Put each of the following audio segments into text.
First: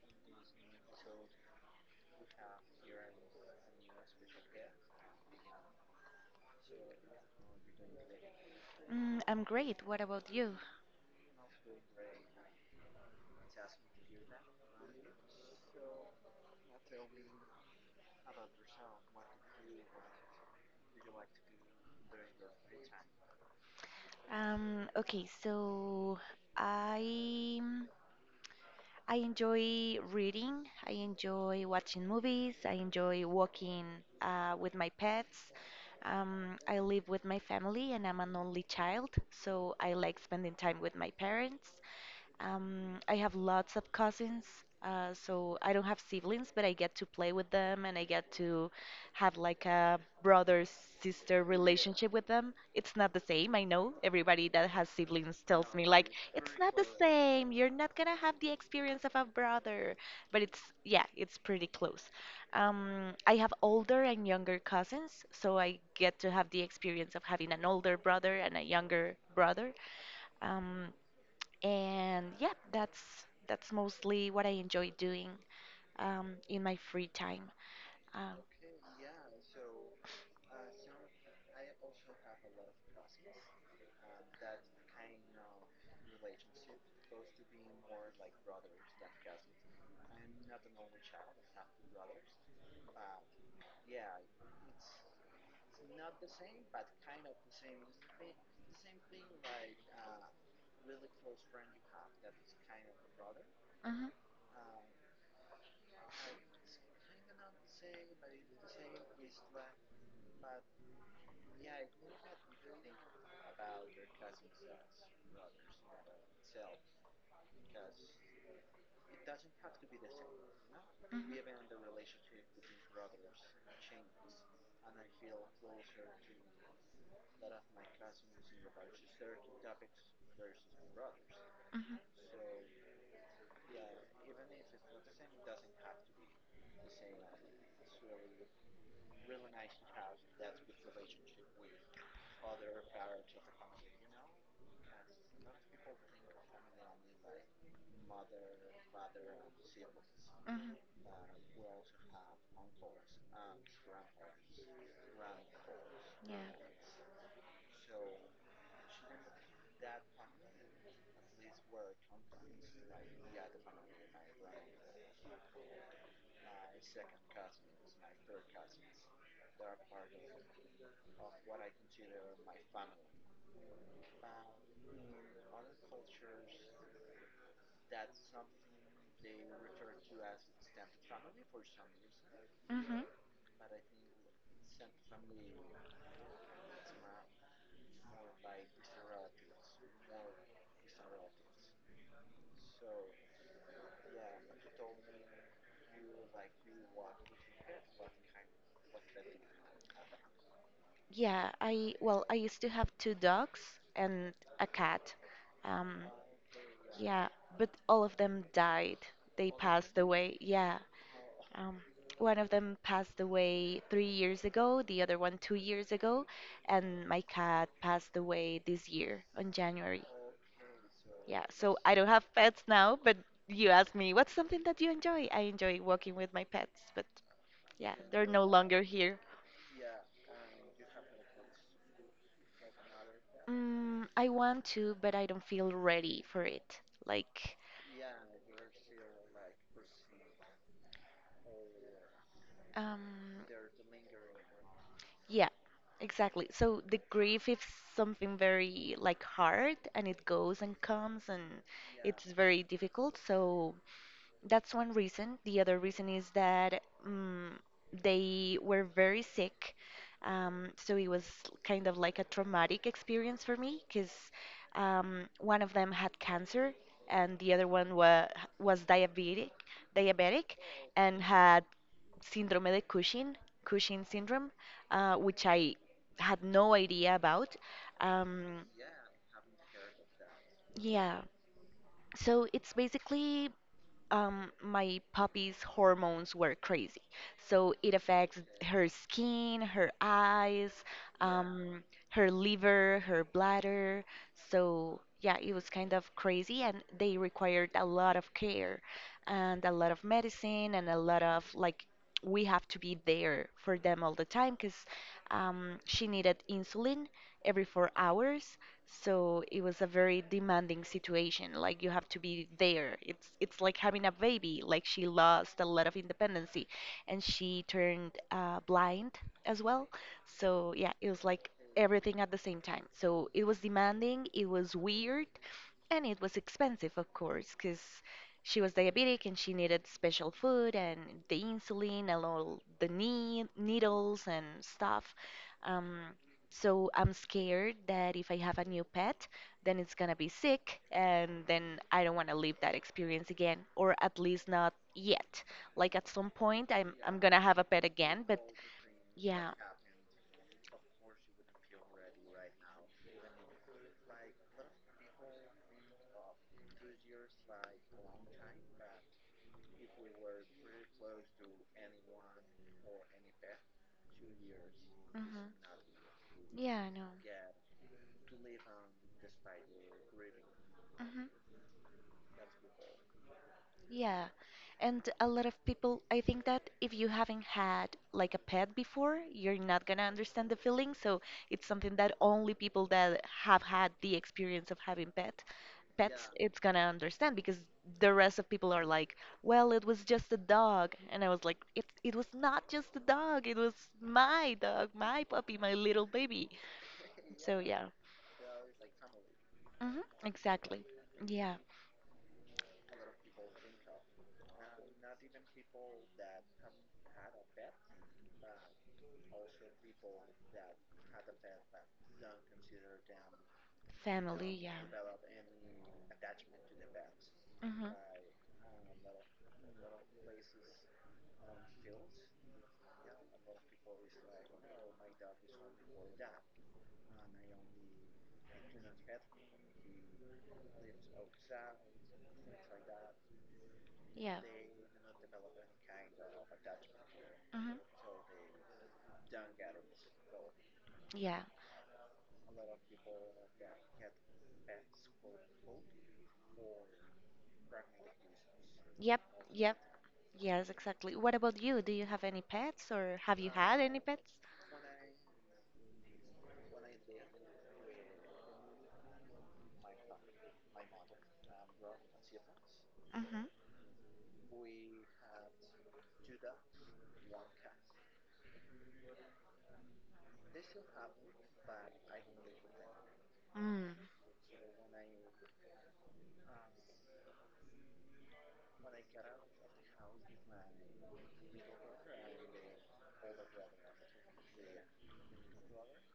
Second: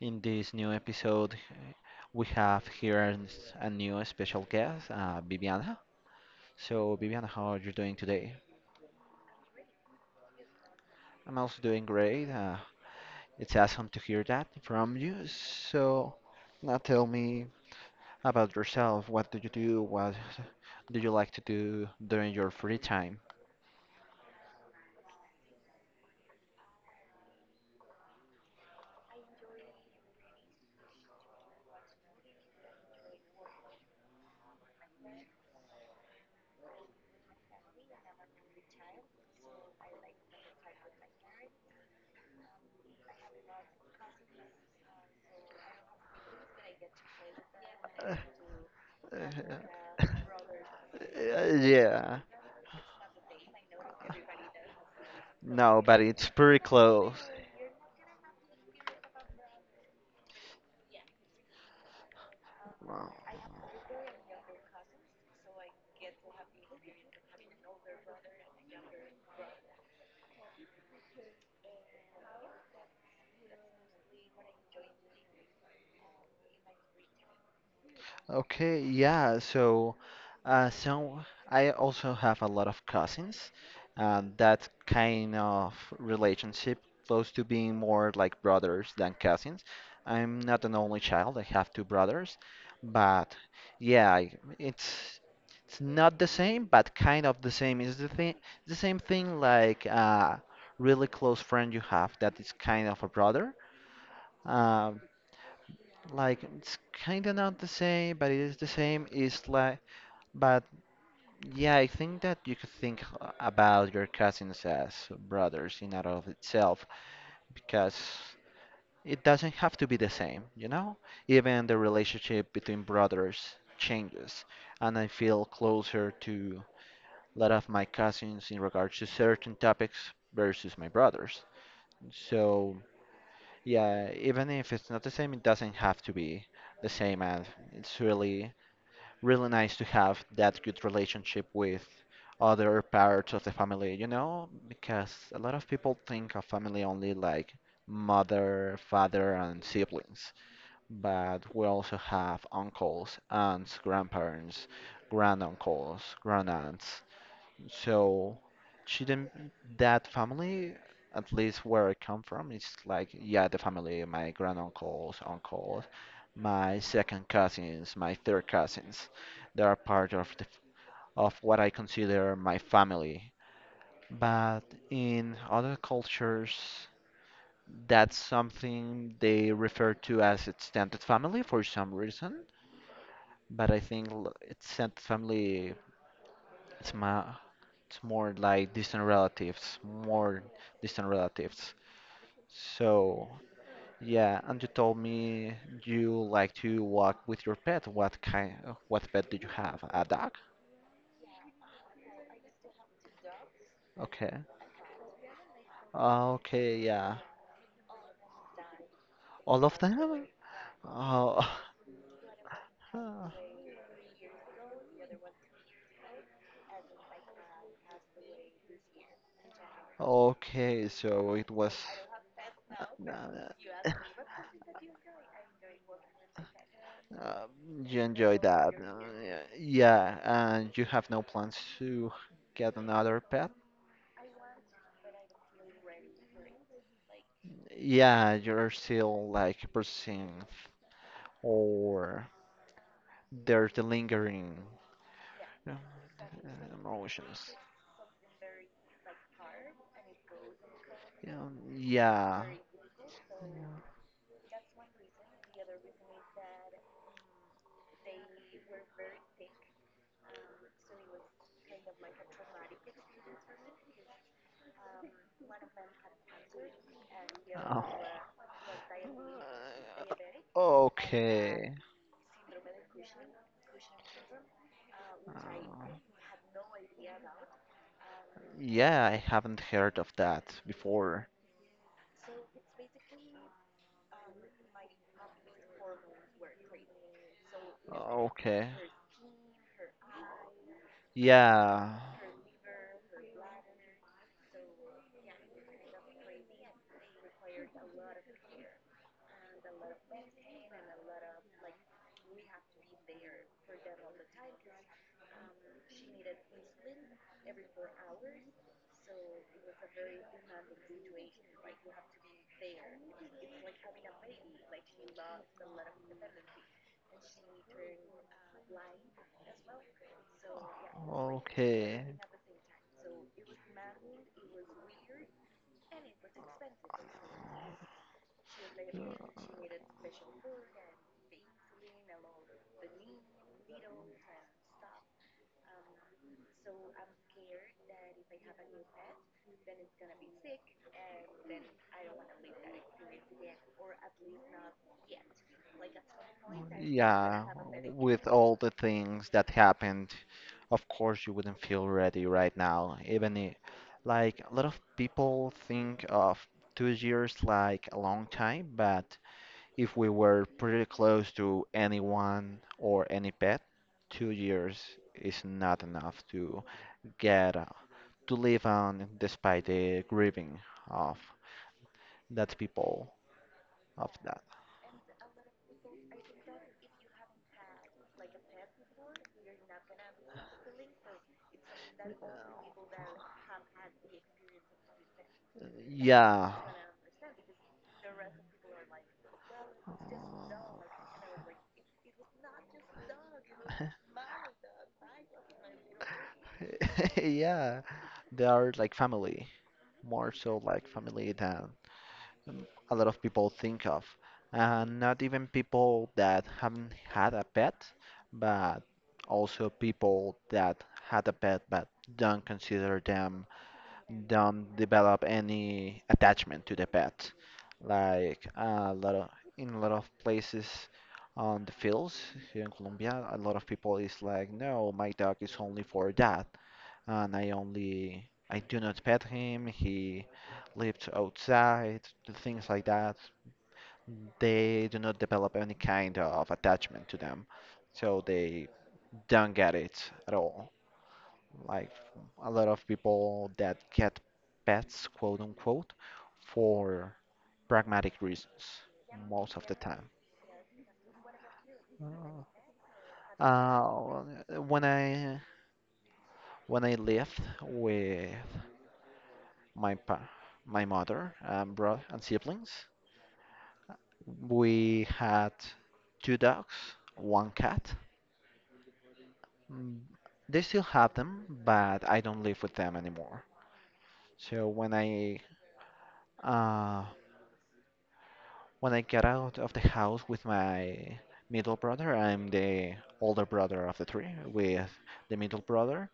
In this new episode, we have here a new special guest, Viviana. So, Viviana, how are you doing today? Mm, I'm great. What about you? I'm also doing great. It's awesome to hear that from you. So, now tell me about yourself. What do you do? What do you like to do during your free time? Okay, so I I enjoy reading. I enjoy watching movies. I enjoy walking with my pets. I live with my family, and I'm an only child, so I like spending time with my parents. I have lots of cousins, so I don't have siblings, but I get to play with them and I get to have like a Uh, brother sister relationship yeah, with them. It's not the same. I know everybody that has siblings tells no, me but like it's it's pretty not the close. same. You're not gonna have the experience of a brother, but it's yeah, it's pretty close. I have older and younger cousins, so I get to have the experience of having an older brother and a younger brother. Um, and yeah, that's mostly what I enjoy doing in my free time. Uh Okay, yeah. So, uh, so I also have a lot of cousins. That kind of relationship, close to being more like brothers than cousins. I'm not an only child. I have two brothers, but yeah, it's it's not the same, but kind of the same. It's the thing, the same thing like a really close friend you have that is kind of a brother. mhm. Uh, like it's kind of not the same, but it is the same. It's like, but yeah, I think that you could think about your cousins as brothers in and of itself, because it doesn't have to be the same, you know? Mhm. Even the relationship between brothers changes, and I feel closer to a lot of my cousins in regards to certain topics versus my brothers. So yeah, even if it's not the same, it doesn't have to be the same, and it's really really nice to have that good relationship with other parts of the family, you know, because a lot of people think of family only like mother, father, and siblings, Mhm. Mhm. but we also have uncles, aunts, grandparents, granduncles, Yeah. grandaunts. So she didn't, that family, at least where I come from, it's like, yeah, the family, my granduncles, uncles, my second cousins, my third cousins, they are part of the, of what I consider my family. But in other cultures, that's something they refer to as extended family for some reason. Hmm. But I think extended family is my, it's more like distant relatives, more distant relatives. So, yeah, and you told me you like to walk with your pet. What kind, what pet do you have? A dog? Yeah, I well, I used to have two dogs and Okay. a cat. Um, Ah, okay, yeah. yeah, but all of them died. They All of passed them? away. Yeah. Oh, Um, One of them passed away 3 years ago, the other one 2 years ago, and my cat passed away this year on January. okay, so Yeah, it was. so I don't have pets now, but you asked me, what's something that you enjoy? I enjoy walking with my pets, but Uh, yeah, you they're enjoy no that. longer here. Yeah, yeah, and you have no plans to get another pet? Mm, I want to, but I don't feel ready for it. Like, Yeah, you're still like pursuing, or um, there's the lingering yeah, uh, exactly. So the grief emotions. is something very like hard, and it goes and comes, and Yeah, it's yeah. very difficult. So that's one reason. The other reason is that they were very sick. So it was kind of like a traumatic experience for me, because one of them had cancer, and the other Oh. one was diabetic, and had Okay. syndrome de Cushing, Cushing syndrome, which I Uh, had no idea about. Um, yeah, I haven't heard of that yeah, before. so it's basically my puppy's hormones were crazy. So it affects Okay. her skin, her eyes, um, Yeah. her liver, her bladder. So yeah, it was kind of crazy, and they required a lot of care and a lot of medicine and a lot of like we have to be there for them all the time, because she needed insulin every 4 hours, so it was a very demanding situation. Like you have to be there. It's like having a baby. Like she lost a lot of independency, and she turned blind as well. So yeah, it was like Okay. everything at the same time. So it was demanding. It was weird, and it was expensive, of course, because she was diabetic and she needed special food and the insulin and all the needles and stuff. Um, so I'm scared that if I have a new pet, then it's gonna be sick, and then I don't want to live that experience again, or at least not yet. Like at some point, I'm gonna Yeah, have a pet again, with but all the things yeah. that happened, of course you wouldn't feel ready right now. Like a lot of people think of 2 years like a long time, but if we were pretty close to anyone or any pet, 2 years is Hmm. not enough to Yeah, I know. get to live on despite the grieving of Hmm. that people of Yeah. that. And a lot of people, I think that if you haven't had like a pet before, you're not gonna understand the feeling. So it's something that only people that have had the experience of having pets Yeah. it's gonna understand, because the rest of people are like, well, it was just a dog. And I was like, it was not just a dog, it was my dog, my puppy, my little baby. So Yeah, yeah. they are like family, Hmm, more so exactly. like family Yeah. than a lot of people think of. And not even people that haven't had a pet, but also people that had a pet but don't consider them, Family, yeah. don't develop any attachment to the pet. Hmm. Like a lot of, in a lot of places on the fields here in Colombia, a lot of people is like, no, my dog is only for that and I do not pet him. He lives outside, things like that. Yeah. They do not develop any kind of attachment to them, Hmm. so they don't get it at all. Yeah. Like a lot of people that get pets, quote unquote, for pragmatic reasons Yep. most of the Yep. time. Yes, exactly. What about you, do you have any pets, or have you had any Uh, pets? when I when I lived with my pa- my mother and brother and siblings, Mm-hmm. we had two dogs, one cat. Mm, they still have them, but I don't live with them anymore. So uh, when I get out of the house with my middle brother, I'm the older brother of the three. With the middle brother,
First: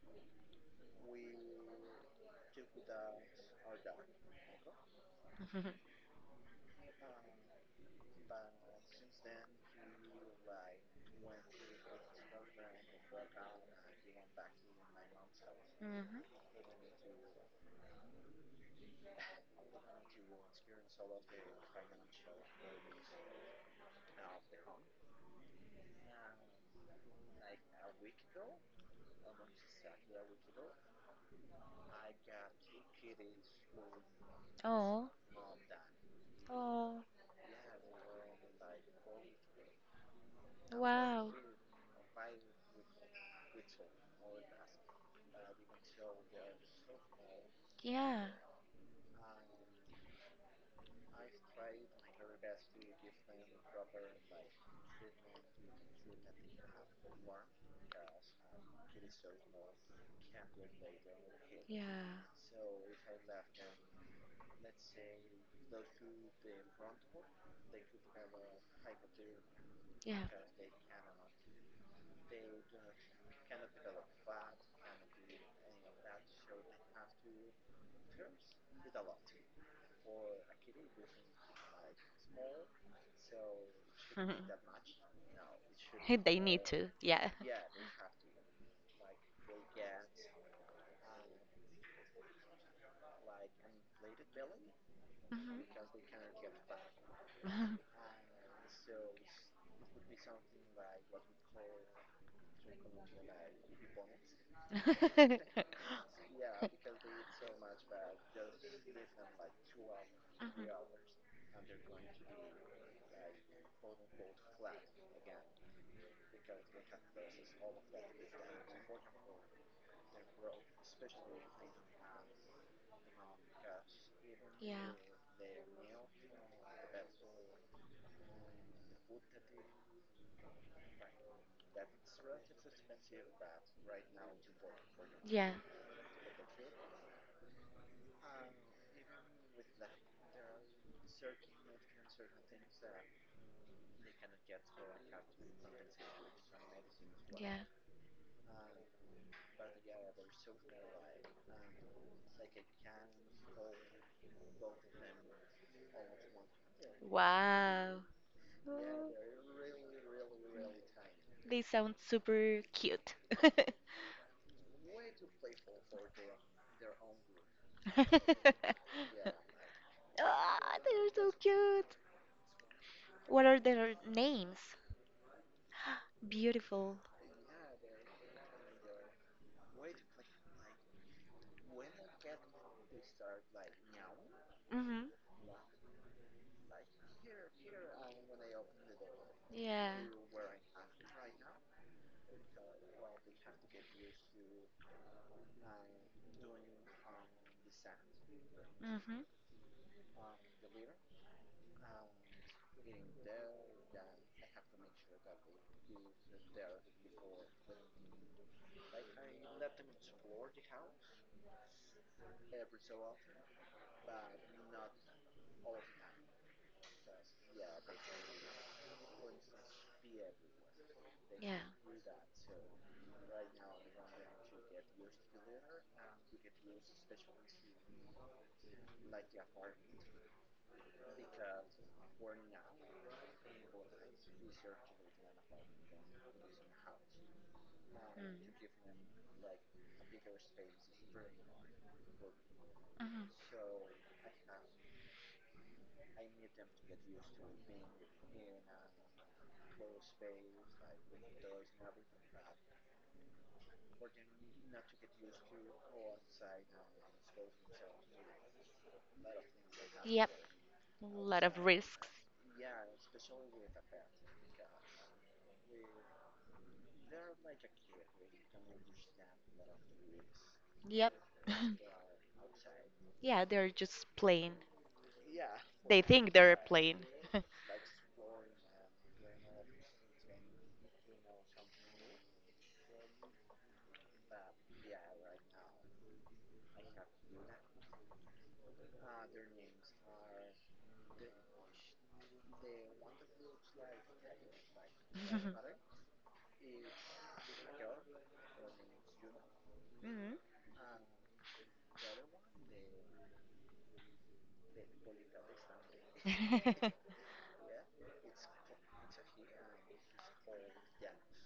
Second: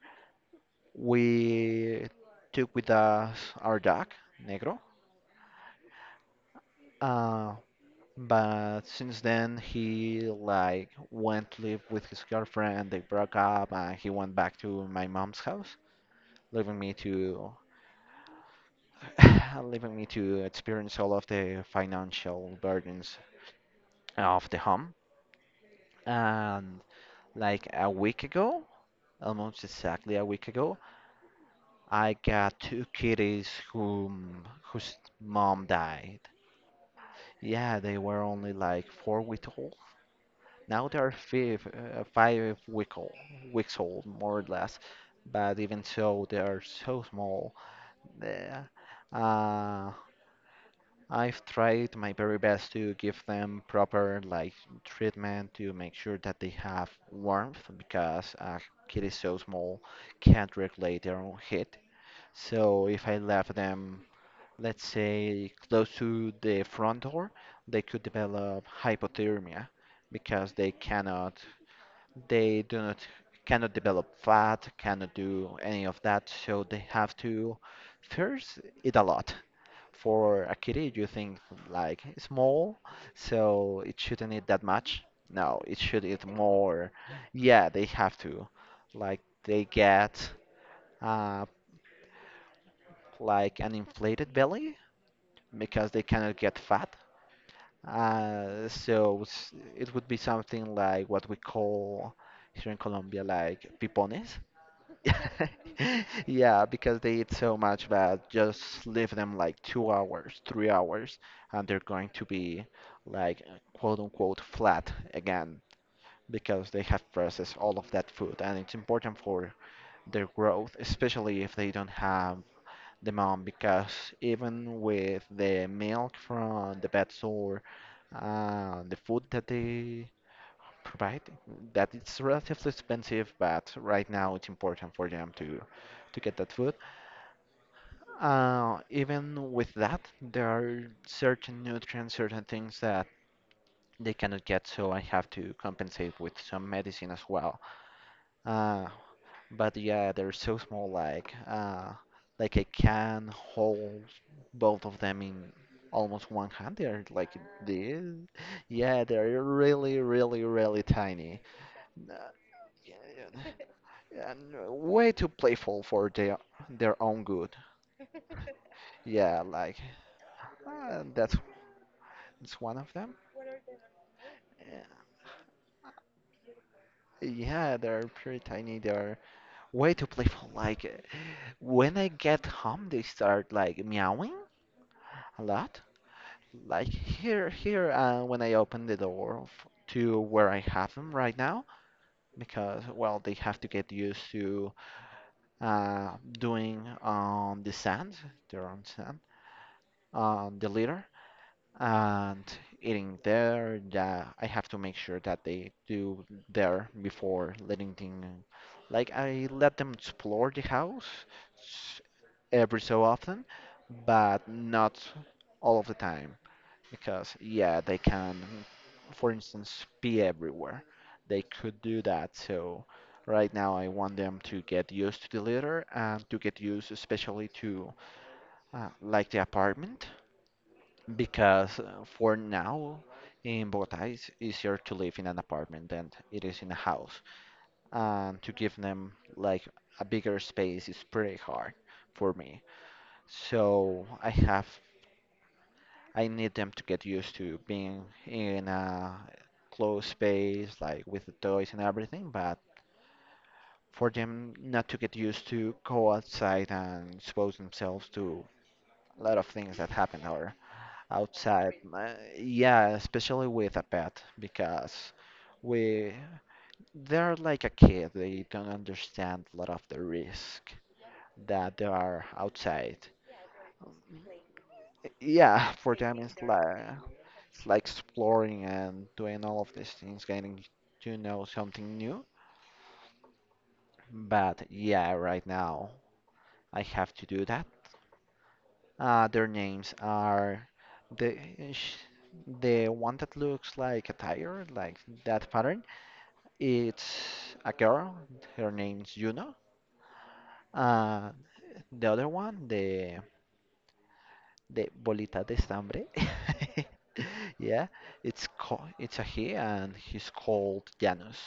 we took with us our dog Negro. Mm-hmm. Uh, But since then, he like went to live with his girlfriend, they broke up, and he went back to my mom's house, leaving me to leaving me to experience all of the financial burdens of the home. And like a week ago, almost exactly a week ago, I got two kitties whom whose Oh, mom died. oh, Yeah, they were only like 4 weeks old. Now they are wow. five, weeks old, more or less. But even so, they are so small. Yeah, The- uh, I've tried my very best to give them proper like treatment to make sure that they have warmth because a kid is so small, can't regulate their own heat. yeah, So if I left them, let's say, close to the front door, they could develop hypothermia yeah. because they cannot they do not cannot develop fat, cannot do any of that, so they have to first eat a lot. For a kitty, you think like small, so it shouldn't eat that much. No, it should eat They need to, more. yeah. Yeah, they have to. Like they get uh, like an inflated belly Mhm. because they cannot get fat. So it would be something like what we call here in Colombia like pipones. Mhm. Yeah, because they eat so much that just leave them like 2 hours, 3 hours, and they're going to be like quote unquote flat again because they have processed all of that food and it's important for their growth, especially if they don't have the mom because even Yeah, with the milk from the pet store, the food that they provide, that it's relatively expensive, but right now it's important for them yeah, to get that food. Even with that, there are certain nutrients, certain things that they cannot get, so I have to compensate with some medicine as well. yeah. Uh, but yeah, they're so small, like I can hold both of them in almost one hand. They're like Wow. this. Yeah, they're really, really, really tiny. They sound super Yeah, cute. yeah. Yeah, and way too playful for their own good. Yeah, like Ah, they're so that's cute. it's one of them. What are their names? Yeah, Beautiful. yeah, they're pretty tiny. They're way too playful. Like when I get home, they start like meowing Mhm. a lot. Like here, here, when I open the door f Yeah. to where I have them right now, because well, they have to get used to doing on the sand, their own sand, Mhm. on the litter, and eating there. Yeah, I have to make sure that they do there before letting them. Like I let them explore the house s- every so often, but not all of the time because yeah, they can, for instance, be everywhere. They Yeah. could do that. So right now I want them to get used to the litter and to get used especially to like the apartment because for now in Bogota it's easier to live in an apartment than it is in a house. And to give Mm. them like a bigger space is pretty hard for me. Mhm. So I need them to get used to being in a closed space like with the toys and everything, but for them not to get used to go outside and expose themselves to a lot of things that happen Yep. or A lot of outside. risks. Yeah, especially with a pet because we they're like a kid. They don't understand a lot of the risk Yep. that they are outside. Yeah, they're just plain. Yeah, for They them think they're plain. it's like exploring and doing all of these things, getting to know something new. But yeah, right now I have to do that. Their names are the sh- the one that looks like a tiger, like that pattern. It's a girl. Her name's Juno. Mhm. Uh, the other one, the bolita de estambre. Yeah, it's a he, and he's called Janus,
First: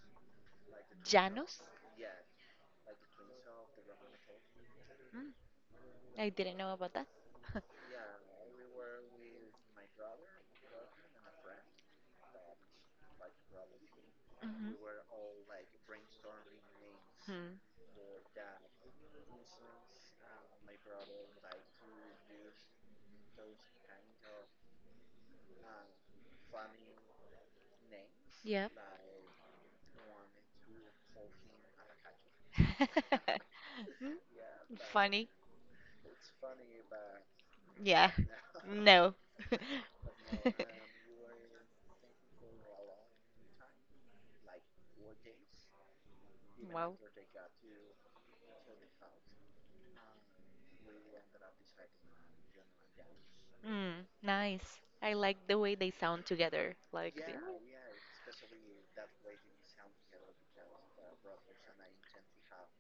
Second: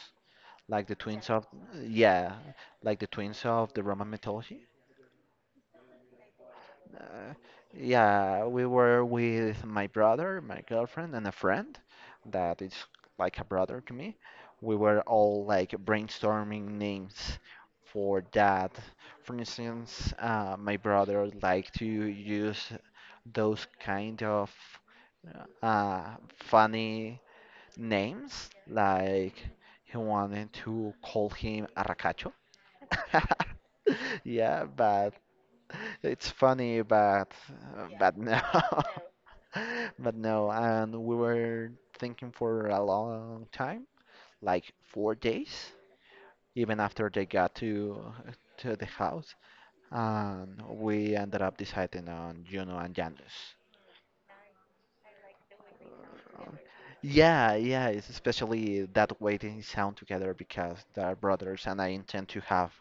like the twins of Janos? yeah, like the twins of the Roman mythology. Mm, I didn't know about that. Uh, yeah, we were with my brother, my girlfriend, and a friend that is like a brother to me. Mhm. We were all like brainstorming names Hmm. for that. For instance, my brother would like to use those kind of funny names, Yep. like he wanted to call him Arracacho. Hmm? Yeah, but Funny? it's funny, Yeah. but no, No. but no. And we were thinking for a long time, like 4 days, even Wow. after they got to the house, and we ended up deciding on Juno and Janus. Mm, nice. I like the way they sound together. Yeah, yeah. It's especially that way they sound together because they're brothers, and I intend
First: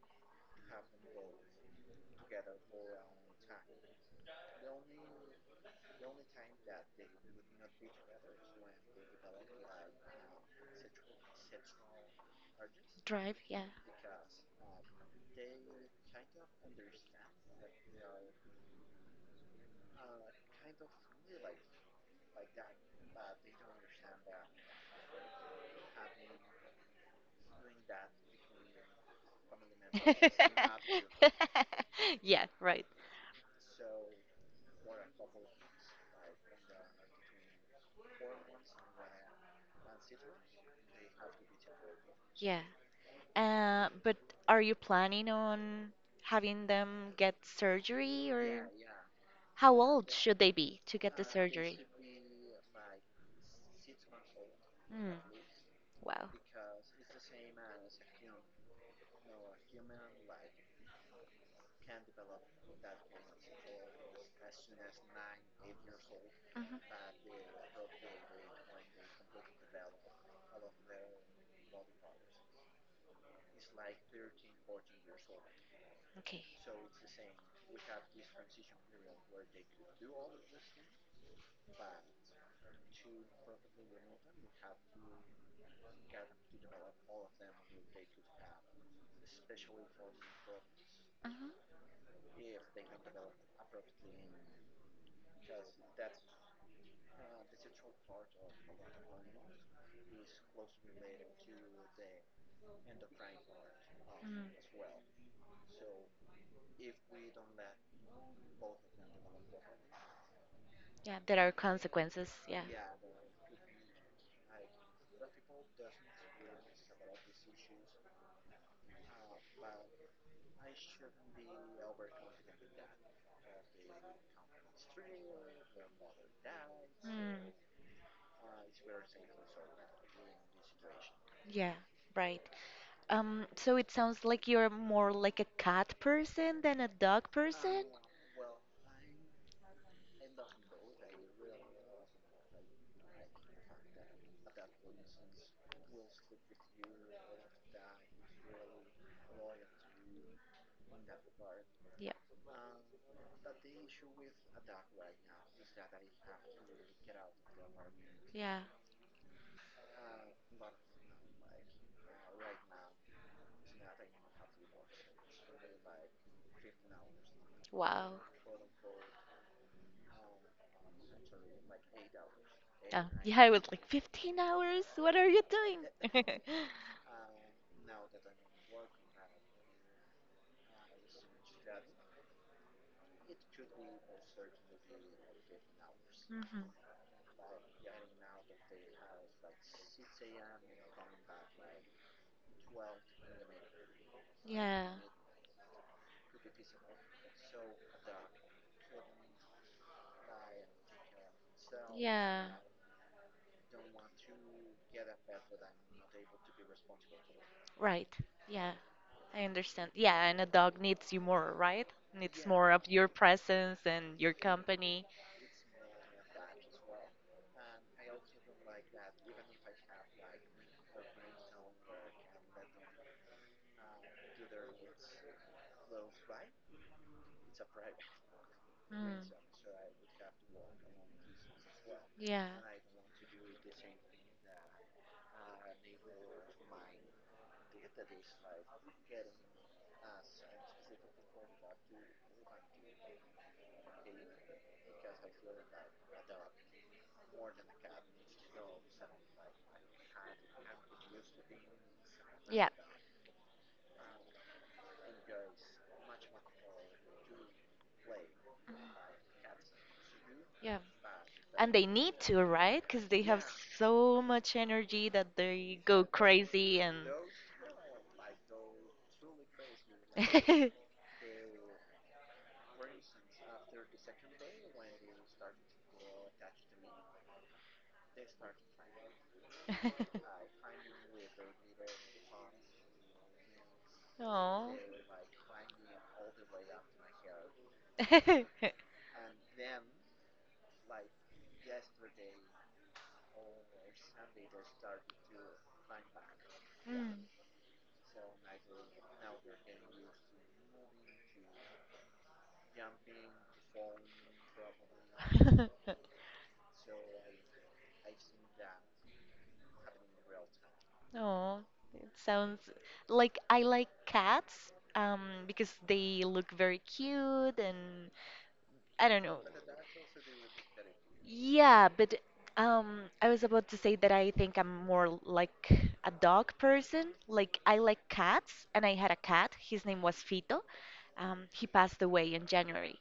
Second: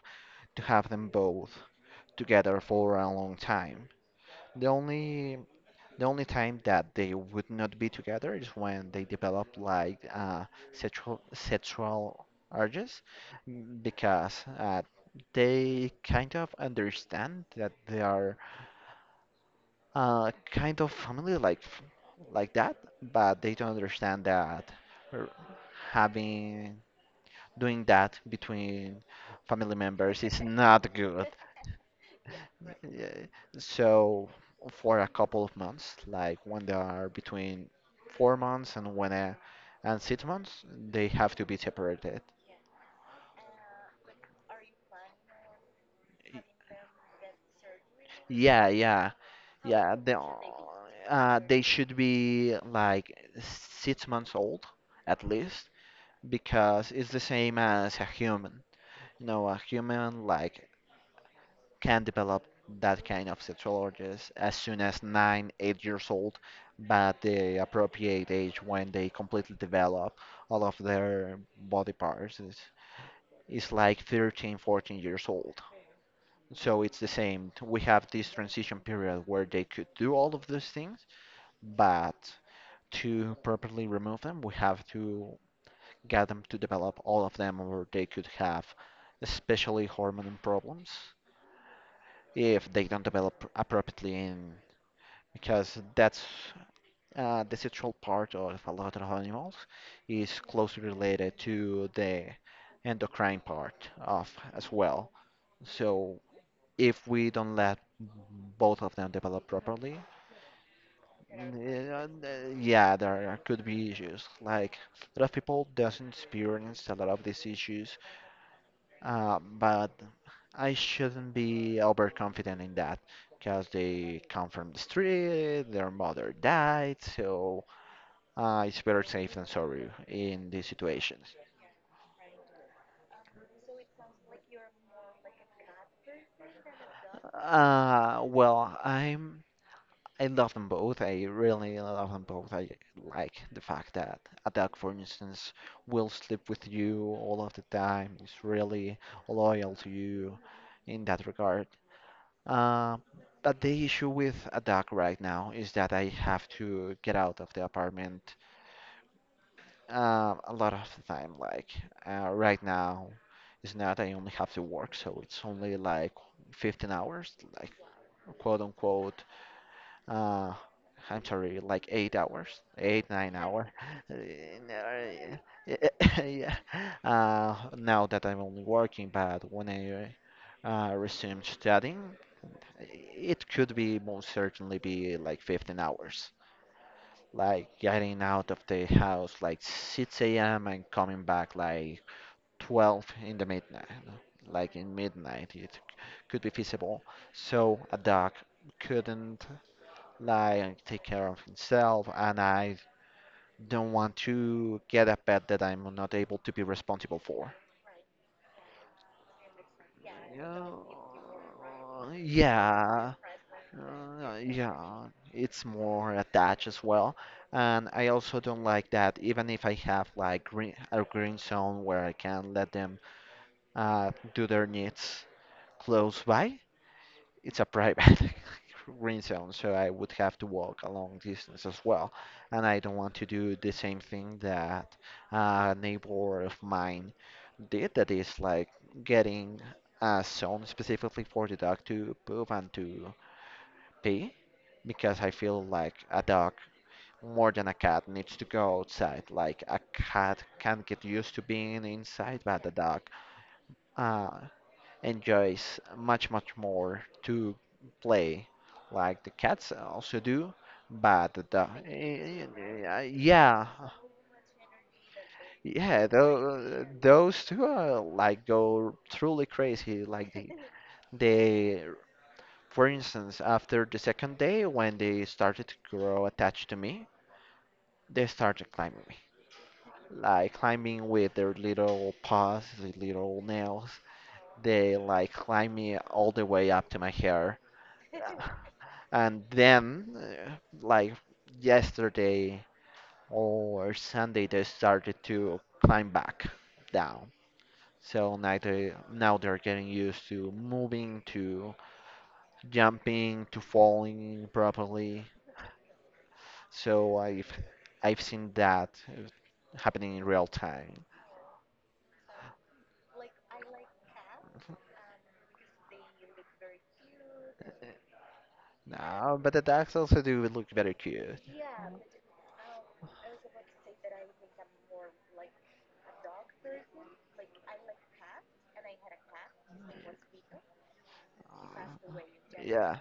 to have them both together for a long time. The only the only time that they would not be together is when they develop like sexual urges Drive, yeah. Because they kind of understand that they are kind of family like like that, but they don't understand that r- having doing that between family members is not good. Yeah, right. Yeah. So for a couple of months, like when they are between 4 months and 6 months, they have to be separated. Yeah. But are you planning on Y- having them get surgery, Yeah, or yeah, how yeah. old They should they be to get the uh, they surgery? should be like 6 months old Mm. at least Wow. because it's the same as a human. A human like can develop that kind of sexologies as soon as 9, 8 years old, Hmm. but the appropriate age when they completely develop all of their body parts is like 13, 14 years old. Okay. So it's the same. We have this transition period where they could do all of those things, but to properly remove them, we have to get them to develop all of them, or they could have especially hormone problems Hmm. if they don't develop appropriately in because that's the sexual part of a lot of animals is closely related to the endocrine part of Mm. as well. So if we don't let both of them develop properly, Yeah, there are uh, consequences. Yeah. yeah, there could be issues. Like a lot of people doesn't experience a lot of these issues, but I shouldn't be overconfident in that because they come from the street, their mother died. Mm, So it's better safe than sorry in these situations. yeah, right. So it sounds like you're more like a cat person than a dog person? Well, I love them both. I really love them both. I like the fact that a dog, for instance, will sleep with you all of the time, is really loyal to you in that regard. Yeah, Uh, but the issue with a dog right now is that I have to get out of the apartment yeah. A lot of the time, like right now, it's not. I only have to work, so it's only like 15 hours, like Wow. quote unquote. Uh, I'm sorry, like 8 hours, Yeah, eight nine yeah, I was hour. like 15 hours. What are you Yeah, doing? yeah. Now that I'm only working, but when I resume studying, it could be most certainly be like 15 hours, Hmm. like getting out of the house like 6 a.m. and coming back like 12 in the midnight, like Yeah. in midnight, it could be feasible. So a dog couldn't like take care of himself, and Yeah, I don't want to get a pet that I'm not able to be responsible for. right. Yeah, I understand. Yeah, Yeah, and a dog needs you more, right? Needs more of your yeah. presence and your Yeah, company. it's more attached as well. And I also don't like that, even if I have like a green zone where I can let them do their needs close by, it's a private green Mm. zone, so I would have to walk a long distance as well. Yeah. And I don't want to do the same thing that a neighbor of mine did, that is like getting a zone specifically for the dog to poop and to pee because I feel like a dog more than a cat needs to go outside. Like a cat can't get used to being inside, but Yeah. a dog uh, enjoys much, much more to play, like the cats also do. Yeah. But the dog, And they need to, right? Because they have yeah, so much energy that they go yeah, crazy and. those two are like go truly crazy. Like they, they for instance after the second day when they started to grow attached to me, they started climbing me. Like climbing with their little paws, their little nails. Oh. They like climb me all the way up to my hair. And then, like yesterday or Sunday, they started to climb back Mm. down. So now they're getting used to moving, to jumping, to falling properly. So I've seen that happening in real time. Oh, it sounds like I like cats because they look very cute and I don't know. No, but the ducks also do look very cute. Yeah, but I was about to say that I think I'm more like a dog person. Like I like cats and I had a cat. His name was Fito. He passed Uh, away in Yeah. January.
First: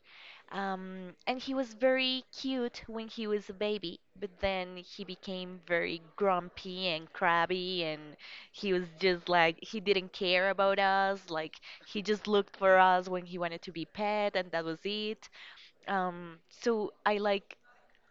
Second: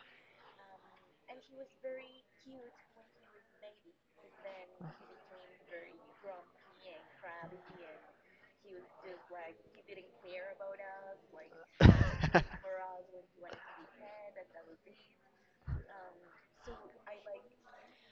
And he was very cute when he was a baby, but then he became very grumpy and crabby, and he was just like, he didn't care about us. Like, he just looked for us when he wanted to be pet, and that was it. So I like,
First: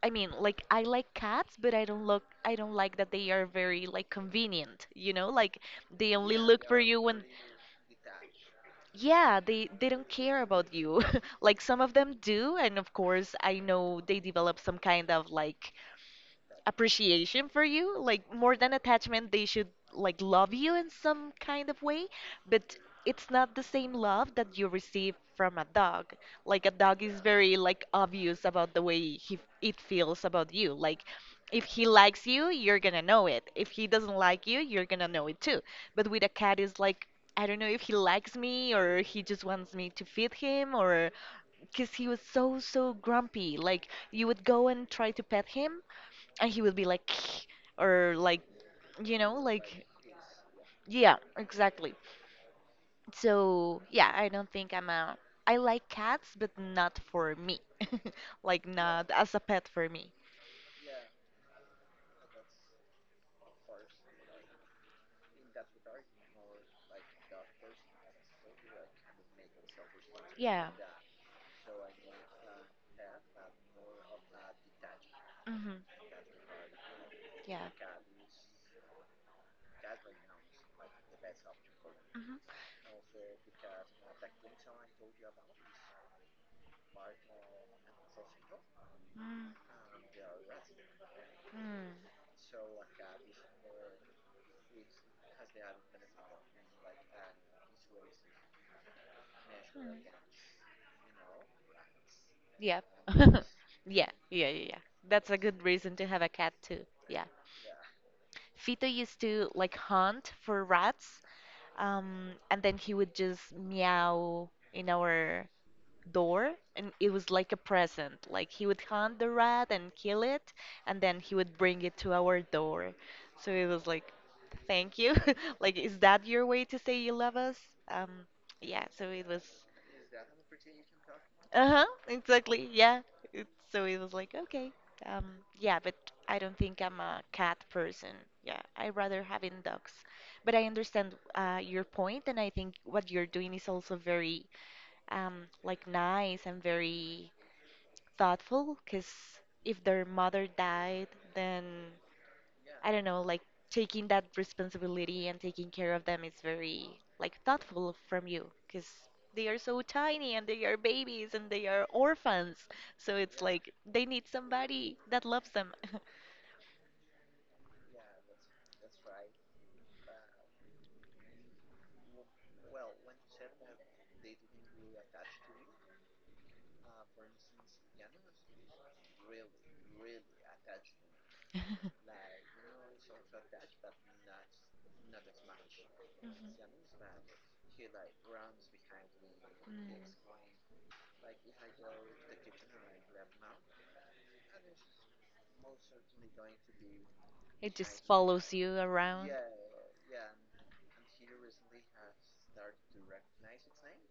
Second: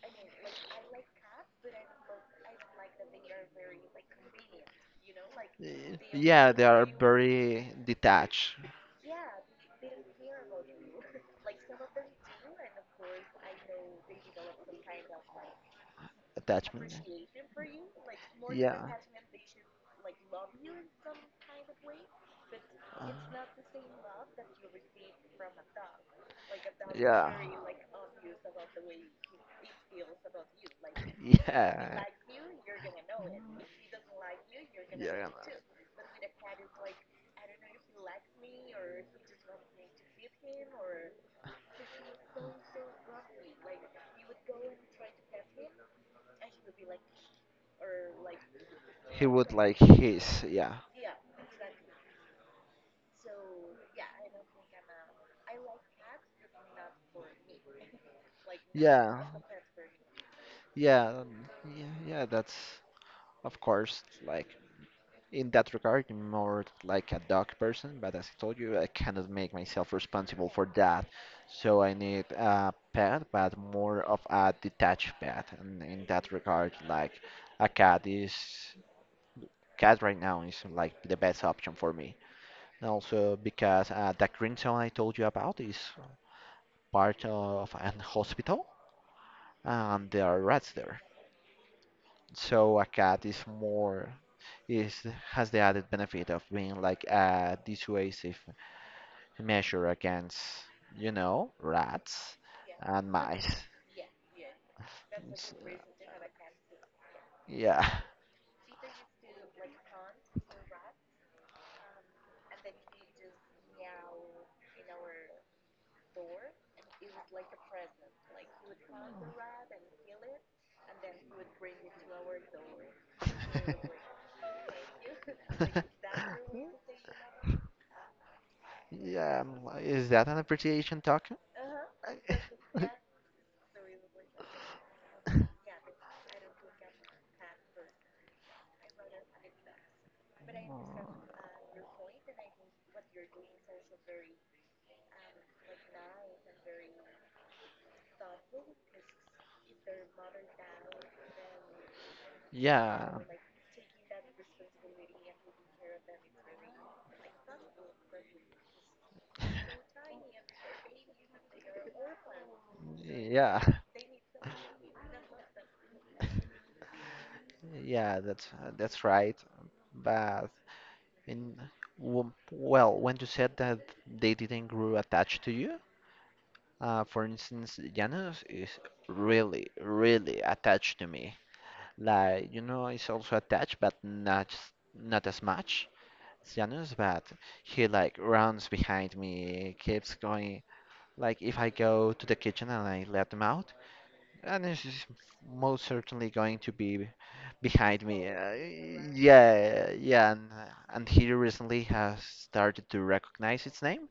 I mean, like I like cats, but I don't like that they are very like convenient, like they only Yeah, they look for are you when. very detached. Yeah, they don't care about you. Like some of them do, and of course, I know they develop some kind of like Attachment. appreciation for you, like more than Yeah. attachment. They should like love you in some kind of way, but Uh, it's not the same love that you receive from a dog. Like a dog is Yeah. very like obvious about the way he it feels about you. Like if he Yeah. likes you, you're gonna know it. If he doesn't like you, you're gonna know Yeah. it too. But with a cat is like, I don't know if he likes me, or he just wants me to feed him. Or because he was so so grumpy, like you would go and try to pet him, and he would be like or like, He would like like, his, yeah. yeah, exactly. So yeah, I don't think I like cats, but not for me. Like, not Yeah. as a pet for me. Yeah, yeah, yeah, that's of course like in that regard, I'm more like a dog person, but as I told you, I cannot make myself responsible for Yeah. that. So I need a pet, but more of a detached pet. And Hmm. in that regard, like Yeah. a cat is cat right now is like the best option for me. Mm-hmm. And also because that green zone I told you about is part of an hospital, Mm. and there are rats there. Mm, So a cat is more is has the added benefit of being like a dissuasive measure mm. against rats Yeah. and mice. Yeah, yeah, yeah, yeah. That's a good reason to have a cat too, yeah. Yeah. Fito used to like hunt for rats. And then he would just meow in our door, and it was like a present. Like he would hunt the rat and kill it, and then he would bring it to our door. So it was like, thank you. Like, is that your way to say you love us? Um, yeah, so it was Yeah, I is that an appreciation token? uh-huh, exactly. Yeah. It, so it was like, okay. Um, yeah, but I don't think I'm a cat person. Yeah, I rather having dogs. But I understand your point, and I think what you're doing is also very like nice and very thoughtful. Cause if their mother died, then I don't Yeah, know, like taking that responsibility and taking care of them is very like thoughtful from you, because they are so tiny and they are babies and they are orphans. So it's yeah, like they need somebody that loves them. yeah. That's right. But in well, when you said that they didn't grow attached to you. For instance, Janus is really, really attached to me. Like, he's also attached, but not as much Mhm. as Janus, but he like runs behind me, Mm. keeps going. Like, if I go to the kitchen and I let him out, Janus is most certainly going to be It just behind me. follows you around. Yeah, yeah, and he recently has started to recognize its name.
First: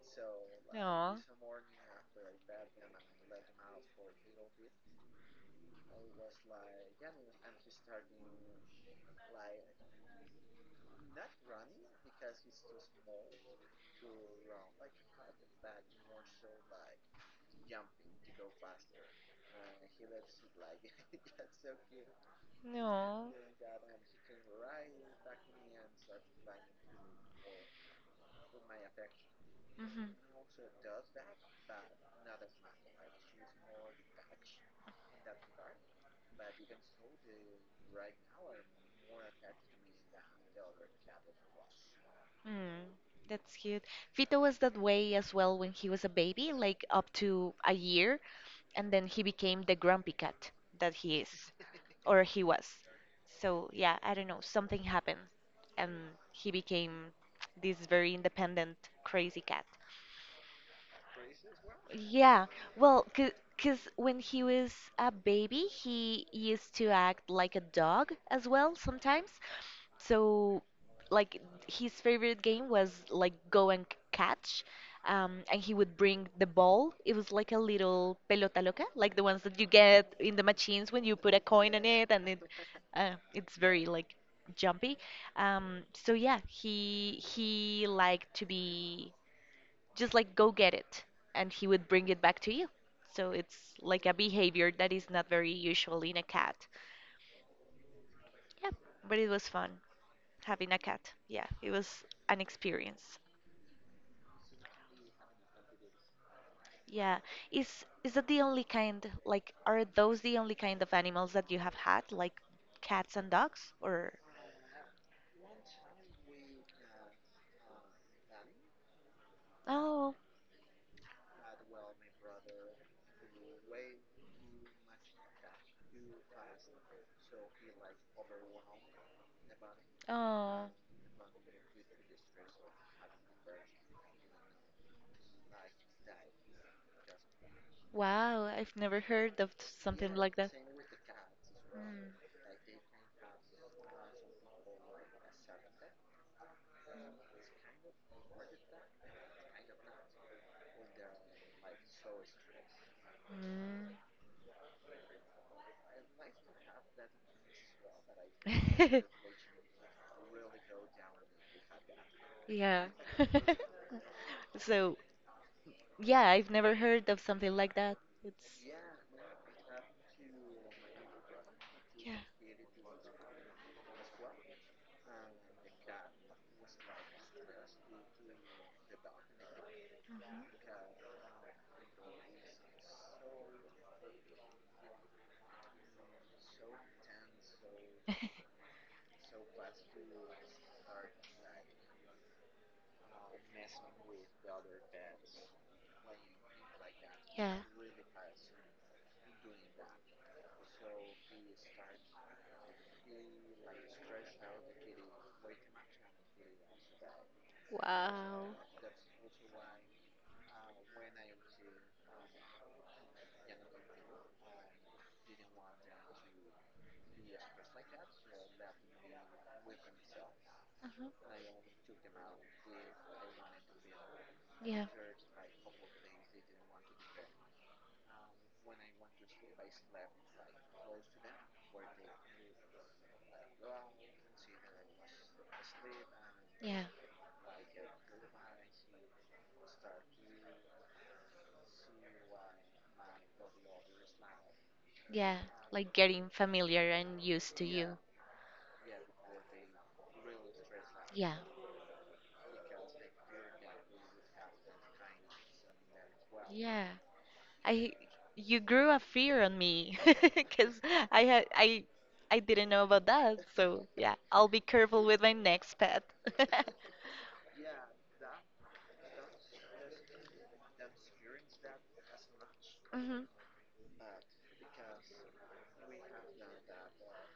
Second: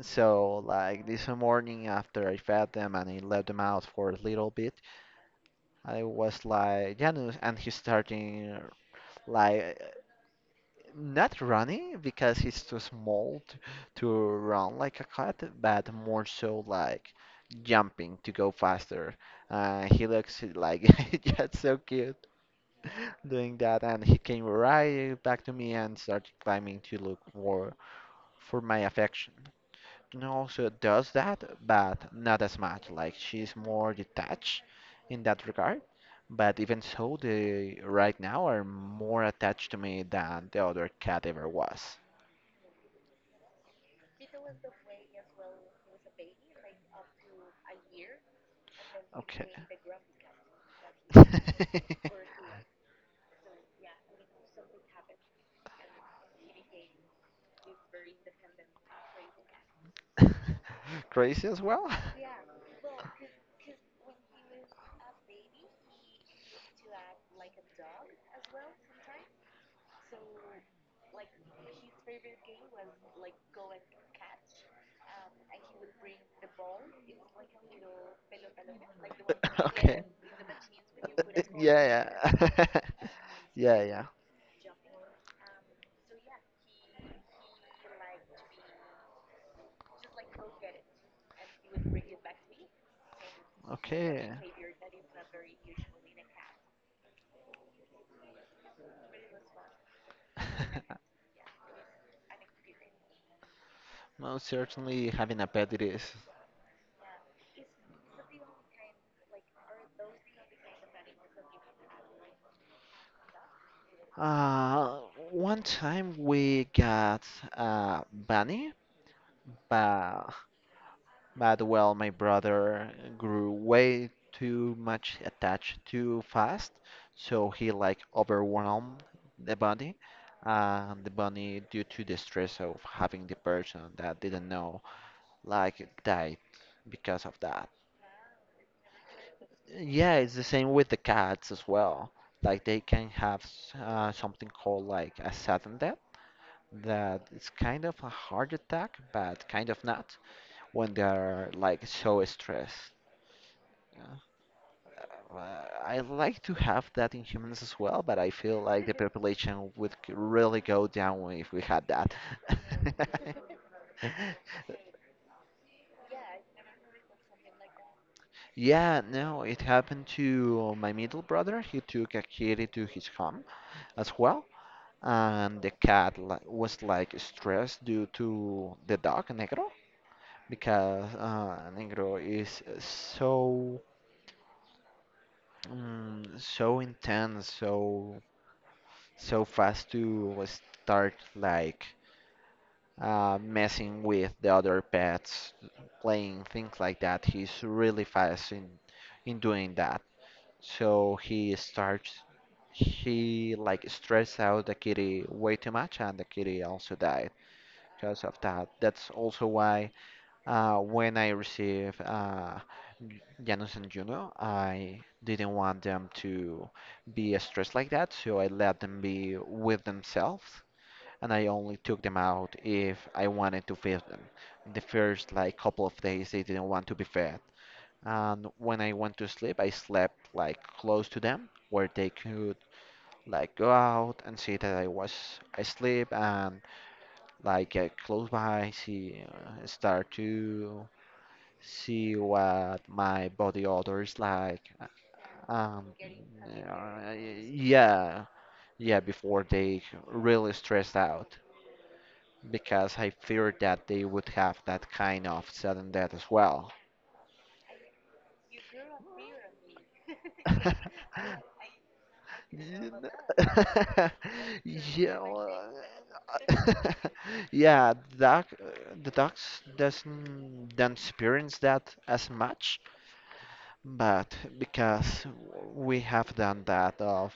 So like No. this morning after I fed them and I let them out for a little bit, I was like Janus and he's starting like not running because he's too small to run like a cat, but more so like jumping to go faster. He looks like just so cute No. doing that, and he came right back to me and started climbing to look for my affection. Hmm. No, she does that, but not as much. Like she's more detached in that regard. But even so, they right now are more attached to me than the other cat ever was. Mm, that's cute. Vito was that way as well when he was a baby, like up to a year, and then he Okay. became the grumpy cat that he is, or he was. So, yeah, I don't know, something happened, and he became this very independent, crazy cat. Crazy as well? Yeah, well, because when he was a baby, he used to act like a dog as well sometimes. So, like his favorite game was like go and catch, and he would bring the ball. It was like a little pelota loca, like the ones that you Okay. get in the machines when you put a coin on Yeah, it, and it yeah. It's Yeah, very yeah. like jumpy. So yeah, he liked to be just like go get it, and he would bring it back to you. So it's like a Okay. behavior that is not very usual in a cat. Yeah, but it was fun having a cat. Yeah, it was an experience. Most certainly having a pet it is. Yeah. Is that the only kind, like are those the only kind of animals that you have had, like cats and dogs, or... Uh, One time we got uh, bunny, Oh, but well, my brother grew way too much attached too fast, so he like overwhelmed the bunny, oh. and the bunny, due to the stress of having the person that didn't know, like died because of that. Wow, I've never heard of Yeah, something it's like the that. same with the cats as well. Mm. Like they can have something called like a sudden death that it's kind of a heart attack, but kind of not when they're like so stressed. Yeah. I like to have that in humans as well, but I feel like the Mm. population would really go down if we had that. Yeah. So, yeah, I've never heard of something like that. It's Yeah, no, it happened to my middle brother. He took Yeah. a kitty to his home as well, and the cat li was like stressed due to the dog, Negro. Because Negro is so so intense, so so fast to start like messing with the other pets, playing things like that. He's Yeah. really fast in doing that. So he like stressed out the kitty way too much, and the kitty also died because of Wow. that. That's also why when I receive Janus and Juno, I didn't want them to be stressed like that, so I let them be with themselves, Uh-huh. and I only took them out if I wanted to feed them. The Yeah. first like couple of days they didn't want to be fed, and when I went to sleep, I slept like close to them, where they could like go out and see that I was asleep and Yeah. like get close by, see, start to see what my body odor is like, Yeah. um, Like getting familiar and used to you. yeah, yeah, before they really stressed Yeah. out because I feared that they would have that kind of sudden death as well. Yeah. I You grew a fear on me. Because I had I didn't know You. about that. So yeah, I'll be careful Yeah, with my well, next pet. uh, yeah, the ducks doesn't don't experience that as much. Hmm. But because we have done that of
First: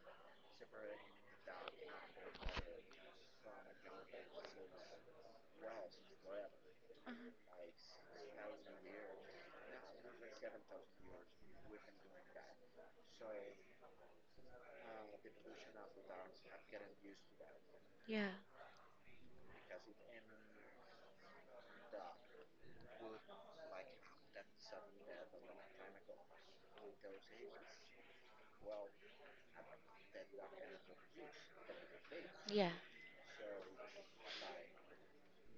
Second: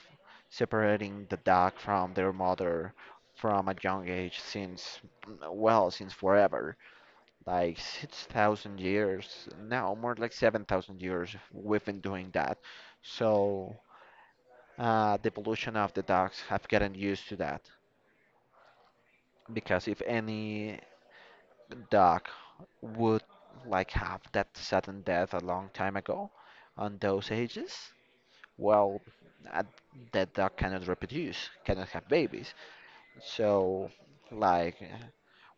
separating the dog from their mother from a young age since, well, since forever, Hmm. like 6,000 years, no, more like 7,000 years we've been doing that. So the evolution of the dogs have gotten used to that Yeah. because if any dog would like have that sudden death a long time ago on those ages, well, uh, that dog cannot reproduce, cannot have babies. Yeah. So, like,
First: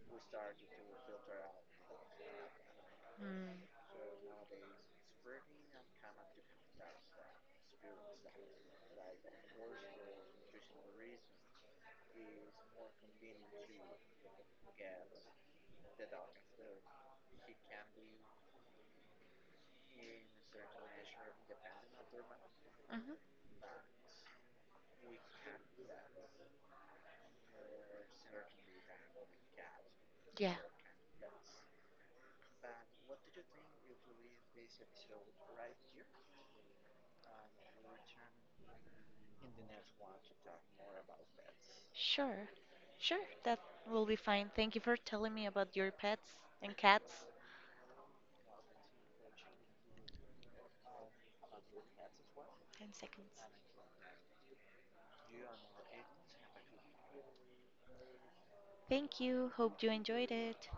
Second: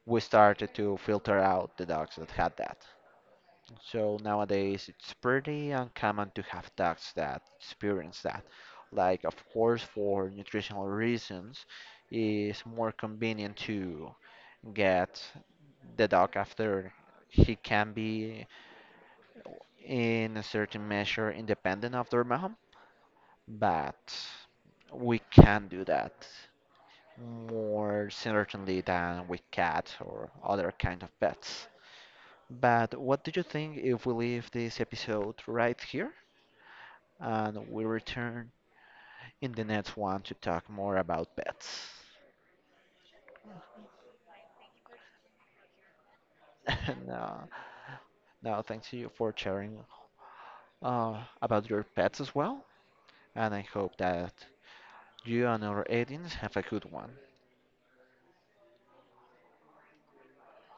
we started to filter out the dogs that had that. Mm. So nowadays, it's pretty uncommon to have dogs that experience that. Like, of course, for nutritional reasons, it's more convenient to get the dog after he can be, in a certain measure, independent of their mom. Hmm. But we can do that more certainly than with cats or Yeah. other kind of pets. But what do you think if we leave this episode right here and we return in the next one to talk more about pets? Sure, sure, that will be fine. Thank you for telling me about your pets and cats. no, no, thanks to you for sharing about your pets as well, 10 seconds. and I hope that you and our audience have a good one. Thank you. Hope you enjoyed it.